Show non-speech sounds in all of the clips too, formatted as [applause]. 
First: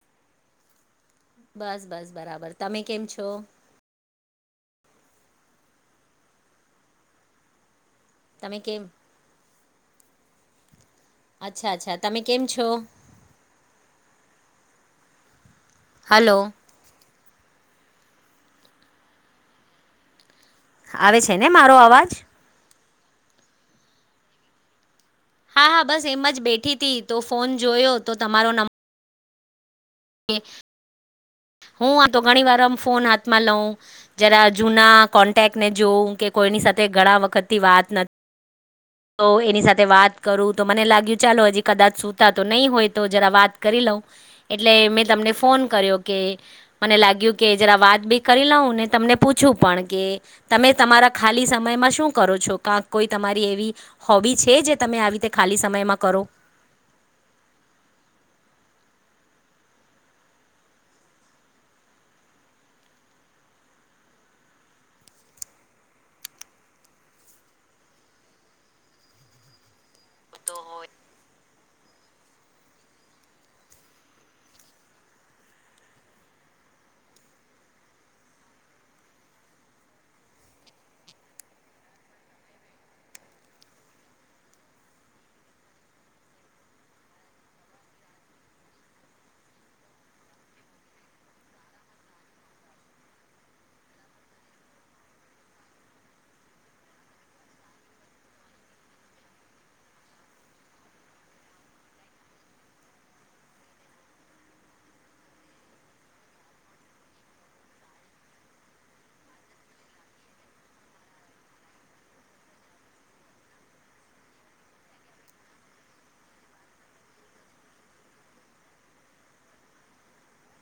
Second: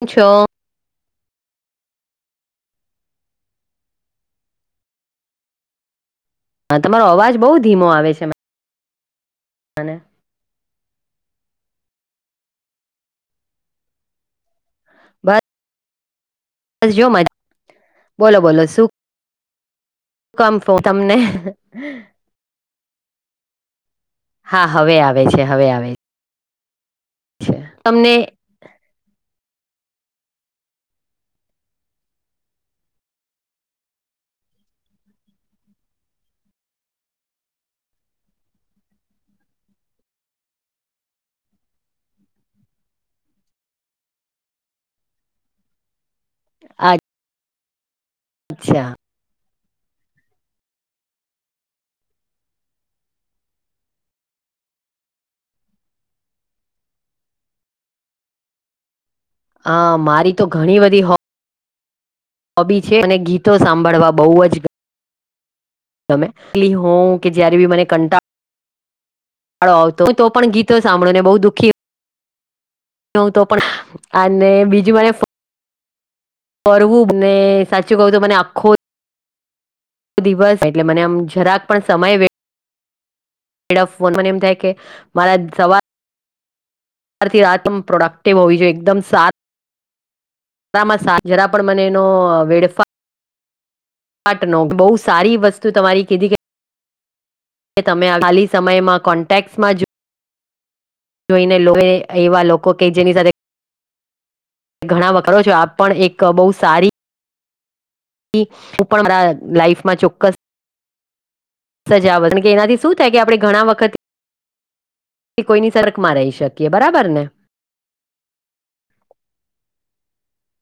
હ છો. બસ બસ બરાબર તમે કેમ છો. હા તમારો અવાજ બઉુ ધીમો આવે. તમે કેમ. અનેને. અચ્છા અચ્છા તમે કેમ છો. બસ હલો બસ જો મજ. બોલો બોલો સુખ. શ કમ ફ તમને. આવે છે ને મારો અવાજ હા હવે આવે. છે હા હવે હા આવે બસ એમ જ બેઠી હતી તો ફોન છે જોયો તો તમને તમારો નંબર. કે હું તો ઘણી વાર આમ ફોન હાથમાં લઉ જરા જુના કોન્ટેક્ટને જોઉં કે. કોઈની સાથે ઘણા વખતથી વાત નથી. તો એની સાથે વાત કરું તો મને લાગ્યું ચાલો હજી કદાચ સુતા તો નહીં હોય તો જરા વાત કરી લઉં. એટલે મેં તમને ફોન કર્યો. કે મને લાગ્યું કે જરા વાત બી કરી લઉં ને અચ્છા તમને પૂછું પણ. કે તમે તમારા ખાલી સમયમાં શું કરો છો ક કોઈ તમારી એવી હોબી છે જે. તમે આવી રીતે ખાલી સમયમાં કરો. હ મારી તો ઘણી બધી હો. હોબી છે અને ગીતો સાંભળવા બહુ જ ગ. તમે એટલી હો કે જ્યારે બી મને કંટાળ. વાળો આવતો હું તો પણ ગીતો સાંભળો ને બહુ દુઃખી. હ તો પણ અને બીજું મને. કરવું ને સાચું કહું તો મને આખો. દિવસ એટલે મને આમ જરાક પણ સમય વે. હેડ ફોન મને એમ થાય કે મારા જવા. બારથી રાતમ પ્રોડક્ટિવ હોવી જોઈએ એકદમ સાર. તામાં જરા પણ મને એનો વેડફા. પાટ ન બહુ સારી વસ્તુ તમારી કીધી કે. હ તમે ખાલી સમયમાં કોન્ટેક્ટ્સમાં જુઓ. જોઈને લોએ એવા લોકો કે જેની સાથે ઘણા વખરો છો આપ પણ એક બહુ સારી હું પણ મારા લાાઈફમાં ચોક્કસ સજાવટ કે એનાથી શું થાય કે આપણે ઘણા વખત કોઈની સરકમાં રહી શકીએ બરાબર ને? [inaudible]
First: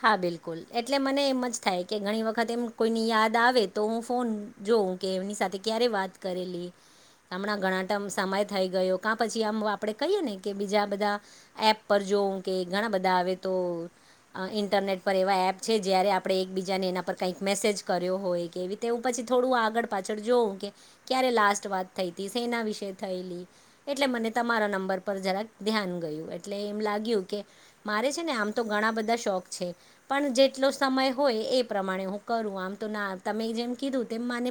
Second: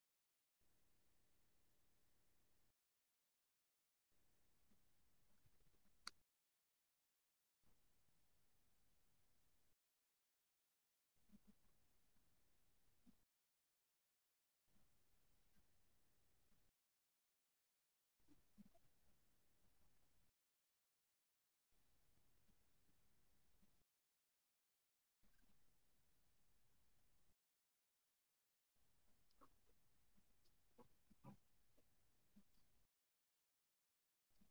હા બિલકુલ એટલે મને એમ જ થાય કે ઘણી વખત એમ કોઈની યાદ આવે તો હું ફોન જો કે એમની સાથે ક્યારે વાત કરેલી. હમણાં ઘણા તામ સમય થઈ ગયો ક પછી આમ આપડે કહીએ ને કે બીજા બધા એપ પર જો કે ઘણા બધા આવે તો અ ઇન્ટરનેટ પર એવા એપ છે જ્યારે આપણે એકબીજાને એના પર કાંઈક મેસેજ કર્યો હોય કેવી તેવું પછી થોડું આગળ પાછળ જોવું કે ક્યારે લાસ્ટ વાત થઈ તી સેના વિશે થયેલી એટલે મને તમારા નંબર પર જરા ધ્યાન ગયું એટલે એમ લાગ્યું કે મારે છે ને આમ તો ઘણા બધા શોખ છે. પણ જેટલો સમય હોય એ પ્રમાણે હું કરું આમ તો ના તમે જેમ કીધું તેમ માને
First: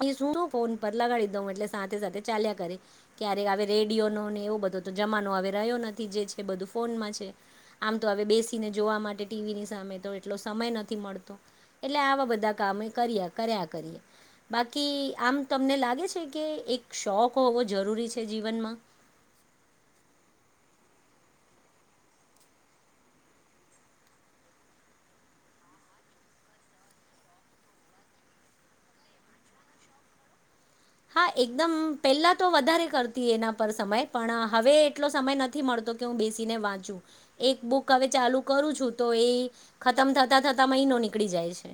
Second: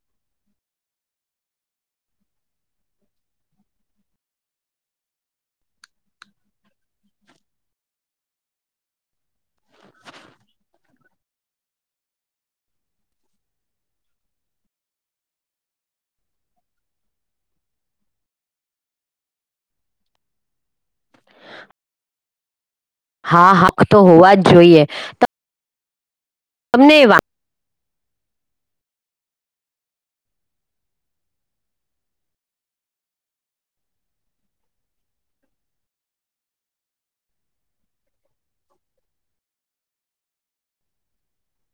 પણ શું ફોન પર લગાડી દઉ એટલે સાથે સાથે ચાલ્યા કરે. ક્યારેક આવે રેડિયો નો એવો બધો જમાનો હવે રહ્યો નથી જે છે બધું ફોનમાં છે. આમ તો હવે બેસીને જોવા માટે ટીવીની સામે તો એટલો સમય નથી મળતો. એટલે આવા બધા કામે કર્યા કર્યા કરીએ. બાકી આમ તમને લાગે છે કે એક શોખ હોવો જરૂરી છે જીવનમાં? [inaudible] હા, હક તો હોવા જ જોઈએ ને વા હા, એકદમ પેલા તો વધારે કરતી એના પર સમય પણ હવે એટલો સમય નથી મળ તો કે હુ બેસીને વાચુ એક બુક હવે ચાલુ કરું છું તો એ ખતમ થતા થતા મહ નો નીકળી જાય છે.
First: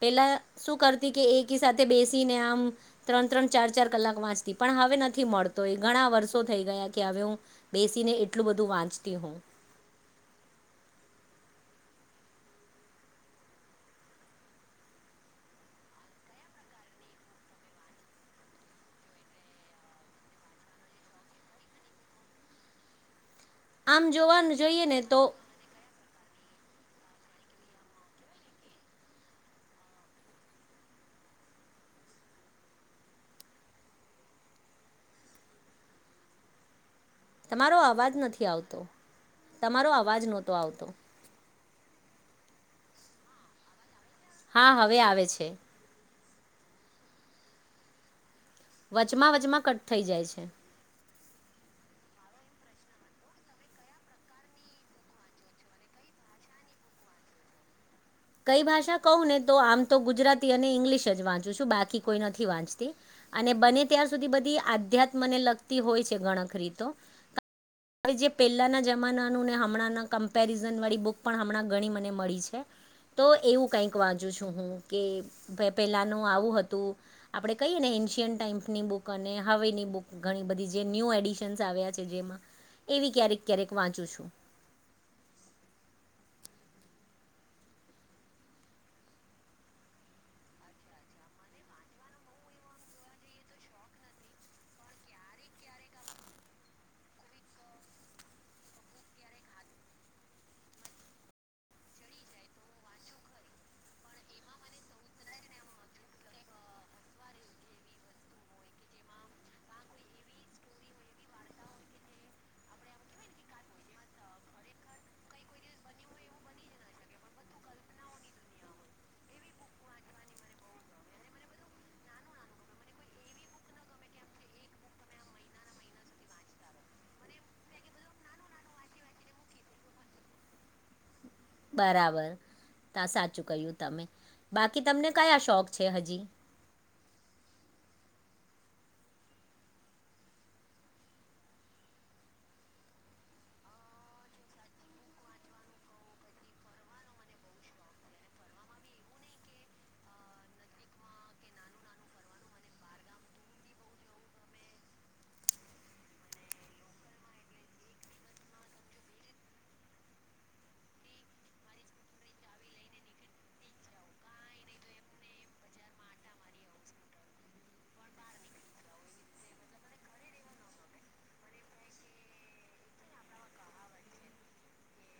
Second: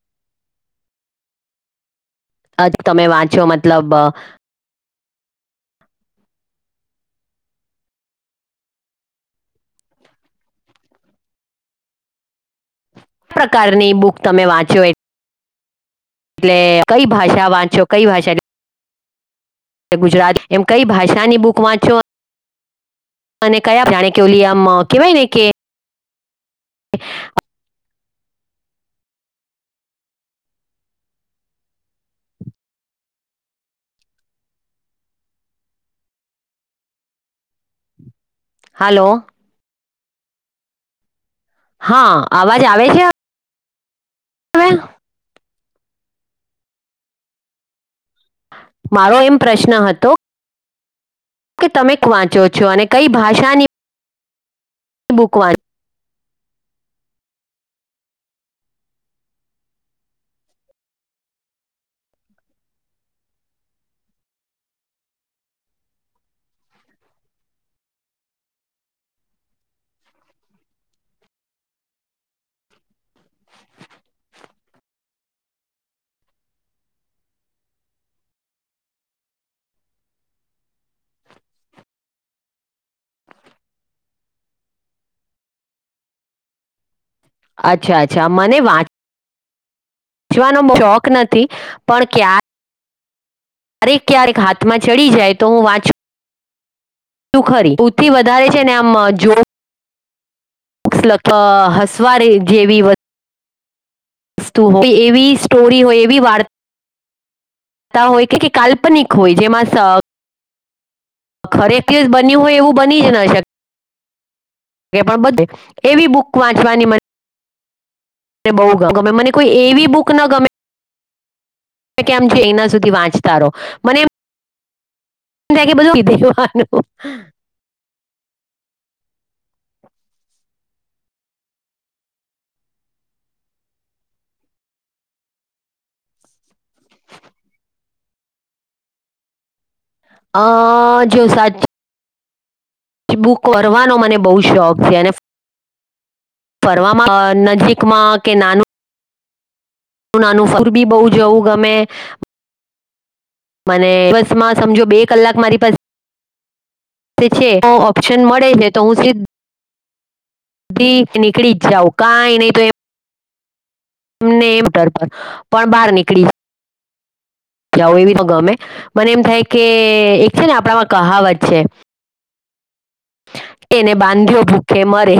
પેલા શું કરતી કે એકી સાથે બેસ તી ને આમ તમે ત્રણ વાંચો ત્રણ ચાર ચાર મતલબ કલાક વાંચતી પણ હવે નથ થી મળતો એ ઘણા વર્ષો થઈ ગયા કે હવે હું બેસીને એટલું બધું વાંચતી હવ. [inaudible] ક પ્રકારની બુક તમે વાંચ્યો? એટલે કઈ ભાષા વાંચો કઈ ભાષા ગુજરાત એમ કઈ ભાષાની બુક વાંચો? અને કયા આમ પ્રાણે કેવું જોવાનું લમ જોઈએ કેવાય તો ને કે [inaudible] તમારો અવાજ નથી આવતો હાલો તમારો અવાજ નહતો આવતો. હા, અવાજ આવે છે? હા, હવે આવે છે. મારો વચમાં એમ વચમાં પ્રશ્ન કટ થઈ હતો જાય છે. કે તમે ક વાંચો છો અને કઈ ભાષાની બુક વાં કઈ ભાષા કહવ ને તો આમ તો ગુજરાતી અને ઈંગ્લિશ જ વાંચું છું બાકી કોઈ નથી વાંચતી. અને બને ત્યાર સુધી બધી આધ્યાત્મને લગતી હોય છે ગણખરીતો. હવે જે પહેલાના જમાનાનું ને હમણાં ના કમ્પેરિઝન વાળી બુક પણ હમણાં ઘણી મને મળી છે. [inaudible] તો એવું કંઈક વાંચુ છું હું કે પેલાનું આવું હતું. આપડે કહીએ ને એશિયન ટાઈમ્સની બુક અને હવે ની બુક ઘણી બધી જે ન્યુ એડિશનસ આવ્યા છે જેમાં એવી ક્યારેક ક્યારેક વાંચું છું. અચ્છા અચ્છા મને વાંચ ચવાનો શોખ નથી પણ કયા ક્યારેક ક્યારેક હાથમાં ચડી જાય તો હું વાંચું. શું ખરી ઉતરી વધારે છે, ને આમ જો. [unintelligible] હસવારે જેવી. વસ્તુ એવી સ્ટોરી હોય એવી વાર તા હોય કે કે કાલ્પનિક હોય જેમાં સ ખરેખ દિવસ બન્યું હોય એવું બની એ ન શક કે પણ બધે એવી બુક વાંચવાની મને મને બહું ગમે મને કોઈ એવી બુક ના ગમે. કેમ કે એના સુધી વાંચતા રહો, મને એમ થાય કે બધું કીધેું હો આનું બરાબર. તા સાચું ક્યું તમે બાકી તમને કયા શોખ છે, હજી? હ જે સાચુ બુક ભરવાનો મને બહુ શોખ છે, અને ફરવામાં નજીકમાં કે નાનું ના અનુસર બી બહુ જવું ગમે. મને બસમાં સમજો બે કલાક મારી પાસે છે તો ઓપ્શન મળે છે, તો હું સિલીપ બધી નીકળી જ જાવ કાંઈ નહી તો એમ એમને એમ ડર પર પણ બહાર નીકળી. [inaudible] જાવું એવી તો ગમે મને એમ થાય કે એક છે, ને આપણામાં કહાવત છે. એને બાંધ્યો ભૂખે મરે.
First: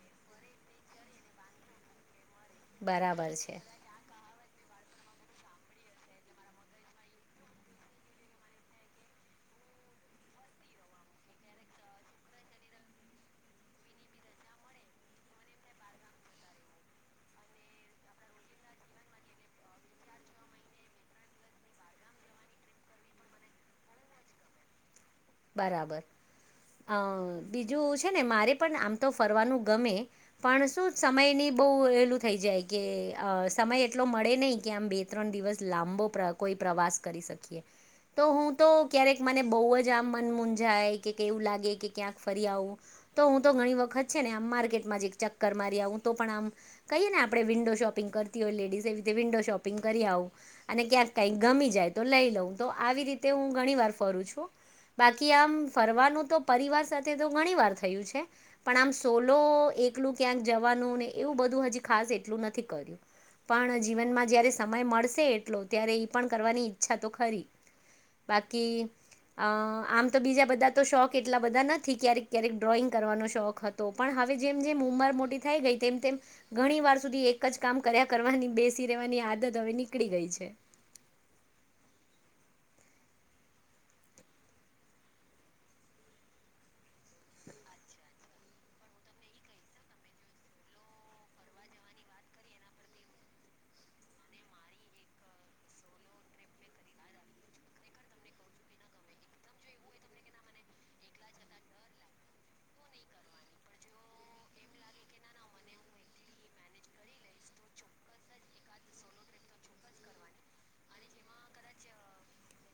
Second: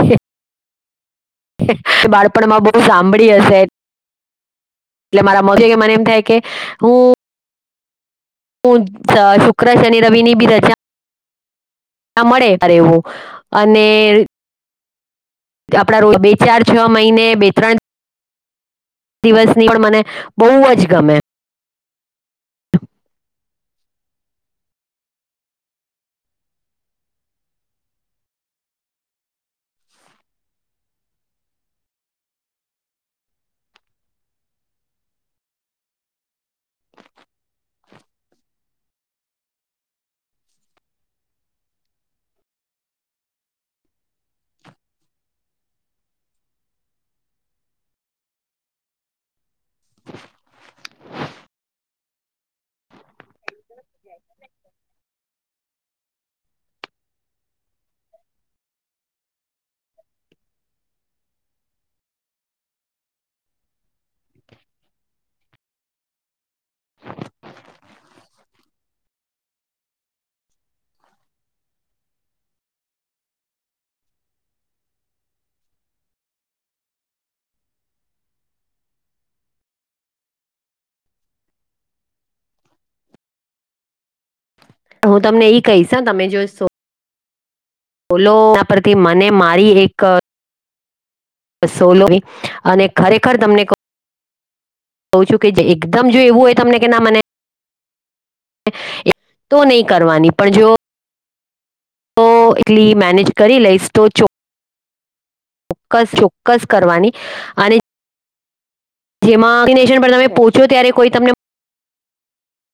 પણમાં બહુ બરાબર સાંભળી છે હશે. એટલે મારા મો મને એમ થાય કે હું હું સ શુક્ર શનિ રવિની બી રજા ના મળે ત્યારે એવું અને આપડા રોજ બે ચાર છ મહિને બે ત્રણ દિવસની પણ મને બહુ જ ગમે. બરાબર. અહ બીજું છે ને મારે પણ આમ તો ફરવાનું ગમે પણ શું સમયની બહુ એલું થઈ જાય કે અહ સમય એટલો મળે નહી કે આમ બે ત્રણ દિવસ લાંબો પ્ર કોઈ પ્રવાસ કરી શકીએ તો હું તો ક્યારેક મને બહુ જ. જ્યાં મન મુંજાય કે કેવું લાગે કે ક્યાંક ફરી આવું તો હું તો ઘણી વખત છે ને આમ માર્કેટ માં જ એક ચક્કર મારી આવું તો પણ આમ કહીએ ને આપણે વિન્ડો શોપિંગ કરતી હોય લેડીઝ એ રીતે વિન્ડો શોપિંગ કરી આવું અને ક્યાંક કંઈક ગમી જાય તો લઈ લઉં તો આવી રીતે હું ઘણી વાર ફરું છું. બાકી આમ ફરવાનું તો પરિવાર સાથે તો ઘણી વાર થયું છે, પણ આમ સોલો. એકલું ક્યાંક જવાનું ને એવું બધું હજી ખાસ એટલું નથી કર્યું. પણ જીવનમાં જયારે સમય મળશે એટલો ત્યારે એ પણ કરવાની ઈચ્છા તો ખરી. બાકી અહ આમ તો બીજા બધા તો શોખ એટલા બધા નથી ક્યારેક ક્યારેક ડ્રોઈંગ કરવાનો શોખ હતો પણ હવે જેમ જેમ હું ઉંમર મોટી થાય ગઈ તેમ તેમ ઘણી વાર સુધી એક જ કામ કર્યા કરવાની બેસી રહેવાની આદત હવેની નીકળી ગઈ છે. હું તમને ઈ કહીશ હ તમે જોઈ શો, બોલો એના પરથી મને મારી એક સોલો અને ખરેખર તમને કહું કઉ છું કે જે એકદમ જો એવું હોય તમને કે ના મને એ તો નહીં કરવાની પણ જો તો એટલી મેનેજ કરી લઈશ તો ચો ચોક્કસ ચોક્કસ કરવાની અને જેમાં વેક્સિનેશન પર તમે પહોંચો ત્યારે કોઈ તમને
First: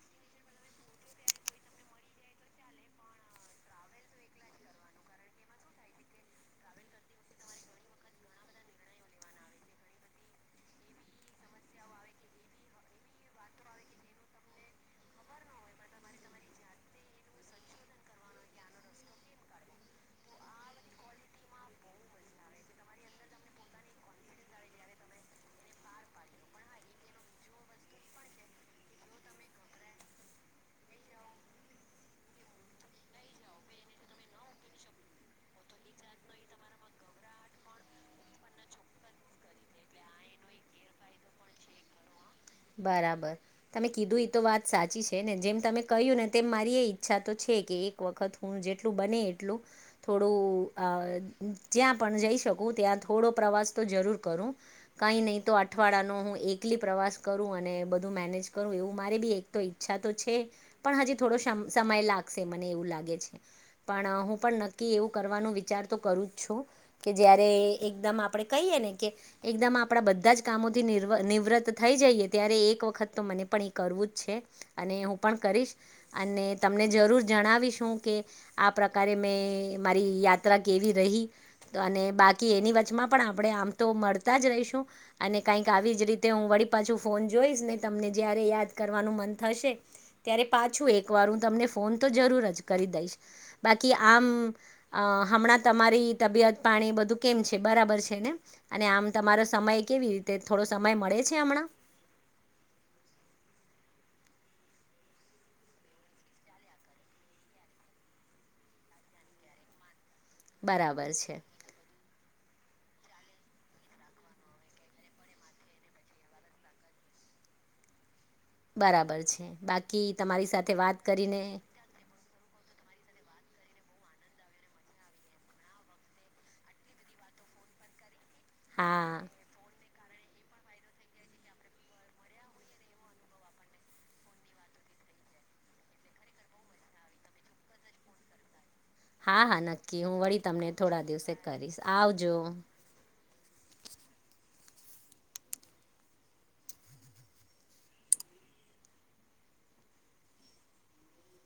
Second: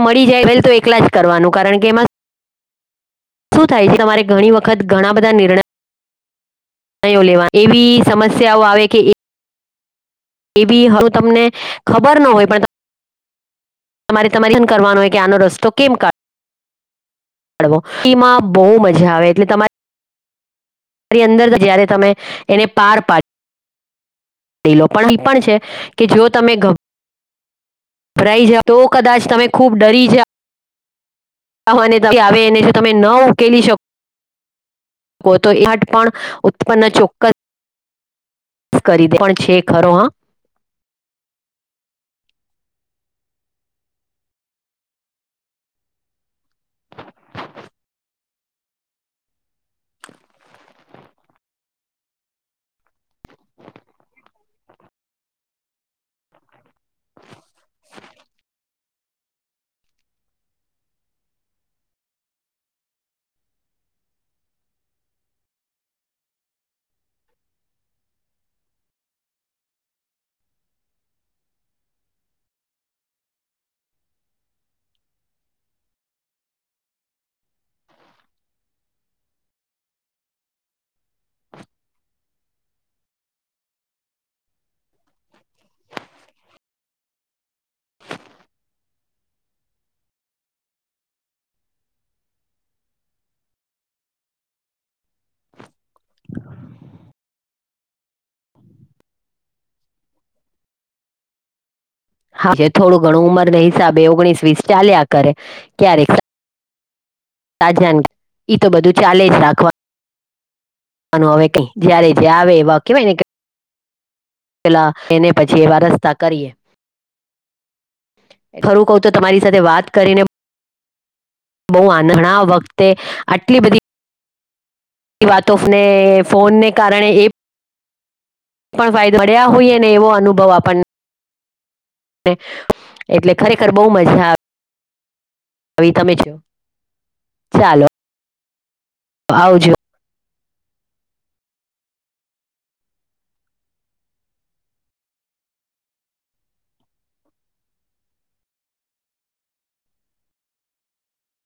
મળી જાય વેલ તો એકલા જ કરવાનું કારણ કે એમાં શું થાય છે તમારે ઘણી વખત ઘણા બધા નિર્ણ યો લેવા એવી સમસ્યાઓ આવે કે એ એ બી હવેું તમને ખબર ન હોય પણ. તમારે તમારી એન કરવાનું હોય કે આનો રસ્તો કેમ કાઢો. એીમાં બહુ મજા આવે એટલે તમારે. તમારી અંદર જય્યારે તમે એને પાર પાડ. લો પણ એ પણ છે કે જો તમે. ભરાઈ જાઓ તો કદાચ તમે ખૂબ ડરી જાઓ. ને આવે એને જો તમે ન ઉકેલી શકો. લોકો તો [unintelligible] પણ ઉત્પન્ન ચોક્ક કરી દે પણ છે ખરો હા. બરાબર તમે કીધું એ તો વાત સાચી છે ને જેમ તમે કહ્યું ને તેમ મારી એ ઈચ્છા તો છે. એક એ એક વખત હું જેટલું બને એટલું થોડું અહ જ્યાં પણ જઈ શકું. હું ત્યાં થોડો પ્રવાસ તો જરૂર કરું કઈ નહી તો અઠવાડ નો હું એકલી પ્રવાસ કરું અને બધું મેનેજ કરું એવું મારી બી એક તો ઈચ્છા તો છે પણ હજી થોડો શમ સમય લાગ સે મને એવું લાગે છે. પણ હું પણ નક્કી એવું કરવાનો વિચાર તો કરું જ છું કે જયારે એકદમ આપડે કઈએ કેને કે એકદમ આપણા બધા જ કામોથી નીરવ નિવૃત થઈ જઈએ ત્યારે એક વખત તો મને પણ એ કરવું જ છે અને હું પણ કરીશ અને તમ ને જરૂર જણાવીશું કે આ પ્રકારે મેં મારી યાત્રા કેવી રહી. અને બાકી એની વચચમાં પણ આપણે આમ તો મળતા જ રહીશું અને કઈક આવી જ રીતે હું વળી. પાછું ફોન જોઈશ ને તમને જયારે યાદ કરવાનું મન થશે ત્યારે પાછું એક વાર હું તમને. ફોન તો જરૂર જ કરી દઈશ બાકી આમ હમણાં તમારી તબિયત. પાણી એ બધું કેમ છે બરાબર છે ને અને આમ તમારો સમય કેવી રીતે થોડો સમય મળે છે હમણાં. હા થોડું ઘણું ઉંમરના હિસાબે ઓગણીસ વીસ ચાલ્યા કરે ક્યારેક. રાજન ઈ તો બધું ચાલે જ રાખવા. બરાબર વાનું છે હવે કઈ જયારે જ આવે એવા કેહેવાય ને. પેલા એને પછી એ વા રસ્તા કરીએ. ખરું કઉ તો બરાબર તમારી છે સાથે વાત બાકી કરીને તમારી સાથે વાત. કરીને બહુ આંધણા વખતે આટલી બધી. એ વાતોને ફોનને કારણે એ. પણ હા ફાયદો મળ્યા હોઈએ ને એવો અનુભવ આપણને. એટલે ખરેખર બહુ મજા આવે. હ તમે છ ચાલો. હા હા આવજો નક્કી હું વળી તમને થોડા દિવસે કરીશ આવજો.